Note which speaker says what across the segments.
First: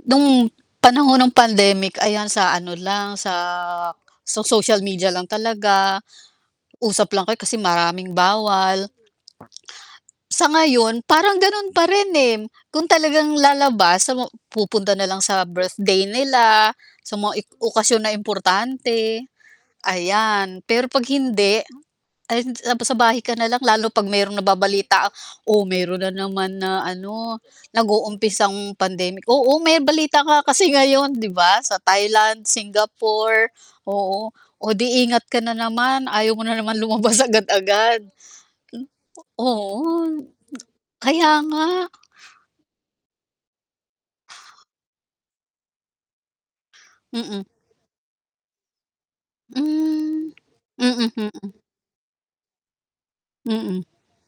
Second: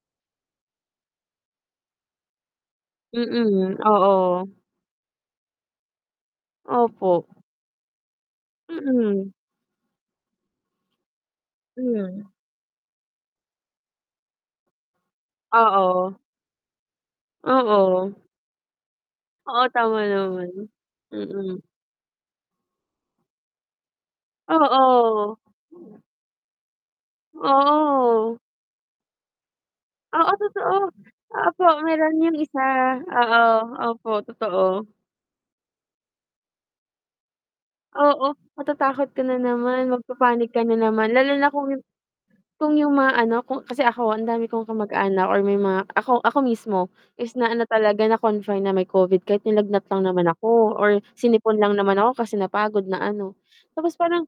Speaker 1: Nung panahon ng pandemic ayan sa ano lang, sa
Speaker 2: Mm,
Speaker 1: sa
Speaker 2: oo.
Speaker 1: social media lang talaga, usap
Speaker 2: Opo.
Speaker 1: lang kayo kasi maraming bawal.
Speaker 2: Mm.
Speaker 1: Sa ngayon parang ganun pa rin,
Speaker 2: Hmm.
Speaker 1: eh. Kung talagang lalabas sa mga pupunta na lang sa birthday
Speaker 2: Oo.
Speaker 1: nila, sa mga ik okasyon
Speaker 2: Oo.
Speaker 1: na importante,
Speaker 2: Oo, tama naman.
Speaker 1: ayan. Pero 'pag
Speaker 2: Mm.
Speaker 1: hindi, ay tapos sa bahay ka na lang lalo pag mayro'ng nababalita
Speaker 2: Oo.
Speaker 1: oh, meron na naman na ano,
Speaker 2: Oo.
Speaker 1: nag-uumpisang pandemic. Oo, may balita
Speaker 2: Oo,
Speaker 1: nga kasi
Speaker 2: totoo.
Speaker 1: ngayon, 'di ba?
Speaker 2: Opo,
Speaker 1: Sa
Speaker 2: meron yung
Speaker 1: Thailand,
Speaker 2: isa. Oo,
Speaker 1: Singapore,
Speaker 2: opo,
Speaker 1: oo. Oh,
Speaker 2: totoo.
Speaker 1: di ingat ka na naman, ayaw mo na naman lumabas agad-agad. M
Speaker 2: Oo, matatakot ka na
Speaker 1: oo.
Speaker 2: naman, magpa-panic ka na naman, lalo
Speaker 1: Kaya
Speaker 2: na kung yung
Speaker 1: nga.
Speaker 2: kung yung mga ano, kung kasi ako ang dami kong kamag-anak or may mga ako, ako mismo is
Speaker 1: Mm.
Speaker 2: na ano talaga, na-confine na may Covid kahit nilagnat lang naman
Speaker 1: Hmm,
Speaker 2: ako or
Speaker 1: mm.
Speaker 2: sinipon lang naman ako kasi napagod na ano.
Speaker 1: Mm.
Speaker 2: Tapos parang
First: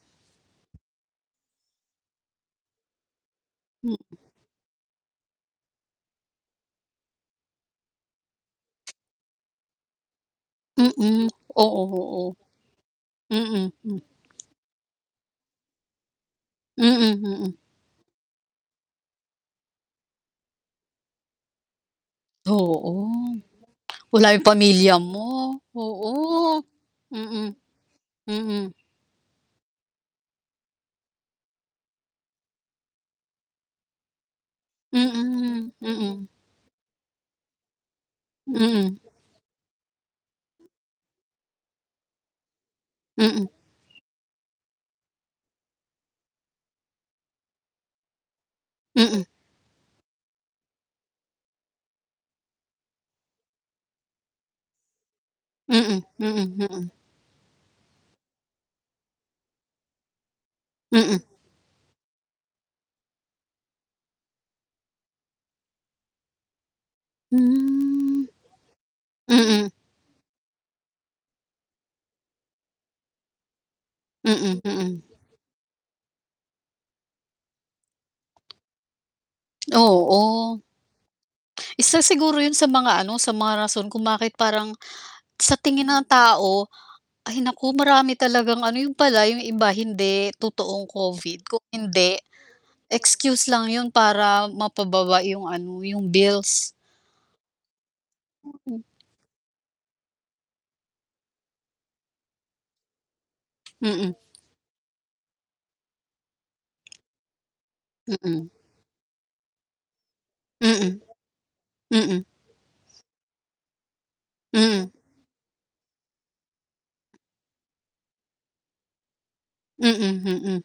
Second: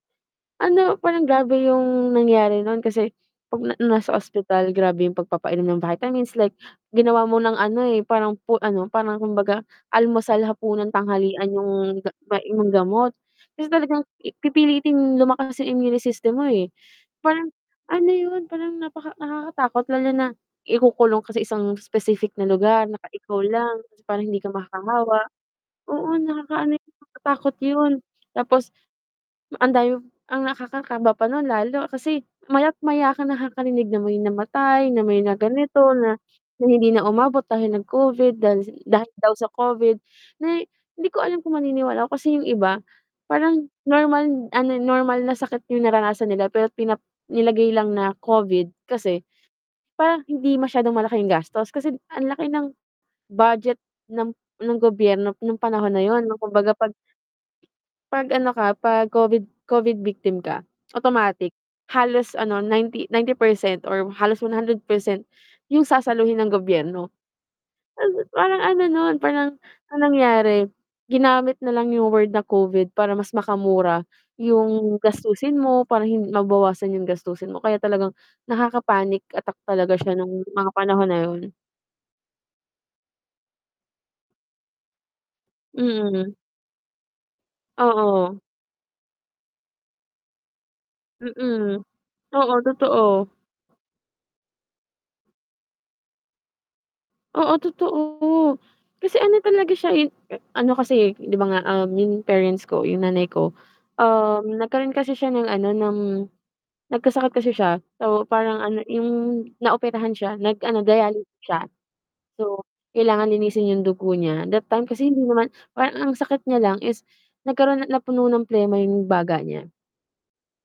Speaker 2: ano, parang grabe yung nangyari nun kasi 'pag na
Speaker 1: Mm.
Speaker 2: nasa ospital, grabe yung pagpapainom ng vitamins like ginawa mo ng ano, eh, parang pu ano, parang kumbaga almusal, hapunan,
Speaker 1: Mm,
Speaker 2: tanghalian
Speaker 1: oo,
Speaker 2: yung ga
Speaker 1: oo.
Speaker 2: may gamot. Kasi
Speaker 1: Mm, hmm.
Speaker 2: talagang pipilitin lumakas yung immune system mo, eh.
Speaker 1: Mm,
Speaker 2: Parang
Speaker 1: mm.
Speaker 2: ano yun, parang napaka nakakatakot lalo na ikukulong ka sa isang specific na lugar
Speaker 1: Oo,
Speaker 2: na ka ikaw lang para
Speaker 1: wala
Speaker 2: hindi
Speaker 1: yung
Speaker 2: ka
Speaker 1: pamilya mo,
Speaker 2: makahawa. Oo,
Speaker 1: oo.
Speaker 2: nakakaano yun,
Speaker 1: Mm.
Speaker 2: nakakatakot yun.
Speaker 1: Mm.
Speaker 2: Tapos ang dami ang nakakakaba pa nun lalo kasi maya't maya ka nakakarinig na may namatay, na may na
Speaker 1: Mm,
Speaker 2: ganito na
Speaker 1: mm.
Speaker 2: na hindi na umabot dahil nag-Covid dahi
Speaker 1: Mm.
Speaker 2: dahil daw sa Covid. Na di ko alam kung maniniwala ako kasi yung iba
Speaker 1: Mm.
Speaker 2: parang normal ano, normal na sakit yung naranasan nila, pero pinap nilagay lang na Covid kasi
Speaker 1: Mm.
Speaker 2: parang hindi masyadong malaki yung gastos. Kasi ang laki ng budget ng ng gobyerno nung panahon na
Speaker 1: Mm,
Speaker 2: yun, nung
Speaker 1: mm,
Speaker 2: kumbaga
Speaker 1: mm.
Speaker 2: 'pag 'pag ano ka, 'pag Covid- Covid victim ka
Speaker 1: Mm.
Speaker 2: automatic halos ano, 90- 90% or halos 100% yung sasaluhin ng gobyerno.
Speaker 1: Hmm.
Speaker 2: Parang ano nun, parang
Speaker 1: Mm.
Speaker 2: ang nangyari ginamit na lang yung word na Covid para mas makamura
Speaker 1: Mm,
Speaker 2: yung
Speaker 1: mm.
Speaker 2: gastusin mo para hin mabawasan yung gastusin mo kaya talagang nakaka-panic attack talaga siya nung
Speaker 1: Oo.
Speaker 2: mga panahon na yun.
Speaker 1: Isa siguro yun sa mga ano, sa mga rason kung bakit parang sa tingin ng
Speaker 2: Mm.
Speaker 1: tao ay naku marami
Speaker 2: Oo.
Speaker 1: talagang ano, yun pala, yung iba hindi totoong Covid kung
Speaker 2: Mm.
Speaker 1: hindi
Speaker 2: Oo, totoo.
Speaker 1: excuse lang yun para mapababa yung ano, yung bills.
Speaker 2: Oo, totoo.
Speaker 1: Mm.
Speaker 2: Kasi ano talaga siya, eh, ano kasi, eh, 'di ba nga, ah, 'yong parents ko, 'yong nanay ko,
Speaker 1: Mm.
Speaker 2: um, nagkaroon kasi siya ng ano, ng nagkasakit kasi siya. So,
Speaker 1: Mm.
Speaker 2: parang ano, 'yong naoperahan siya, nag-ano
Speaker 1: Mm.
Speaker 2: dialysis siya.
Speaker 1: Mm.
Speaker 2: So, kailangan linisin 'yong dugo niya. That time
Speaker 1: Mm.
Speaker 2: kasi hindi naman parang ang sakit niya lang is nagkaroon napuno ng plema 'yong baga niya.
Speaker 1: Mm, mm.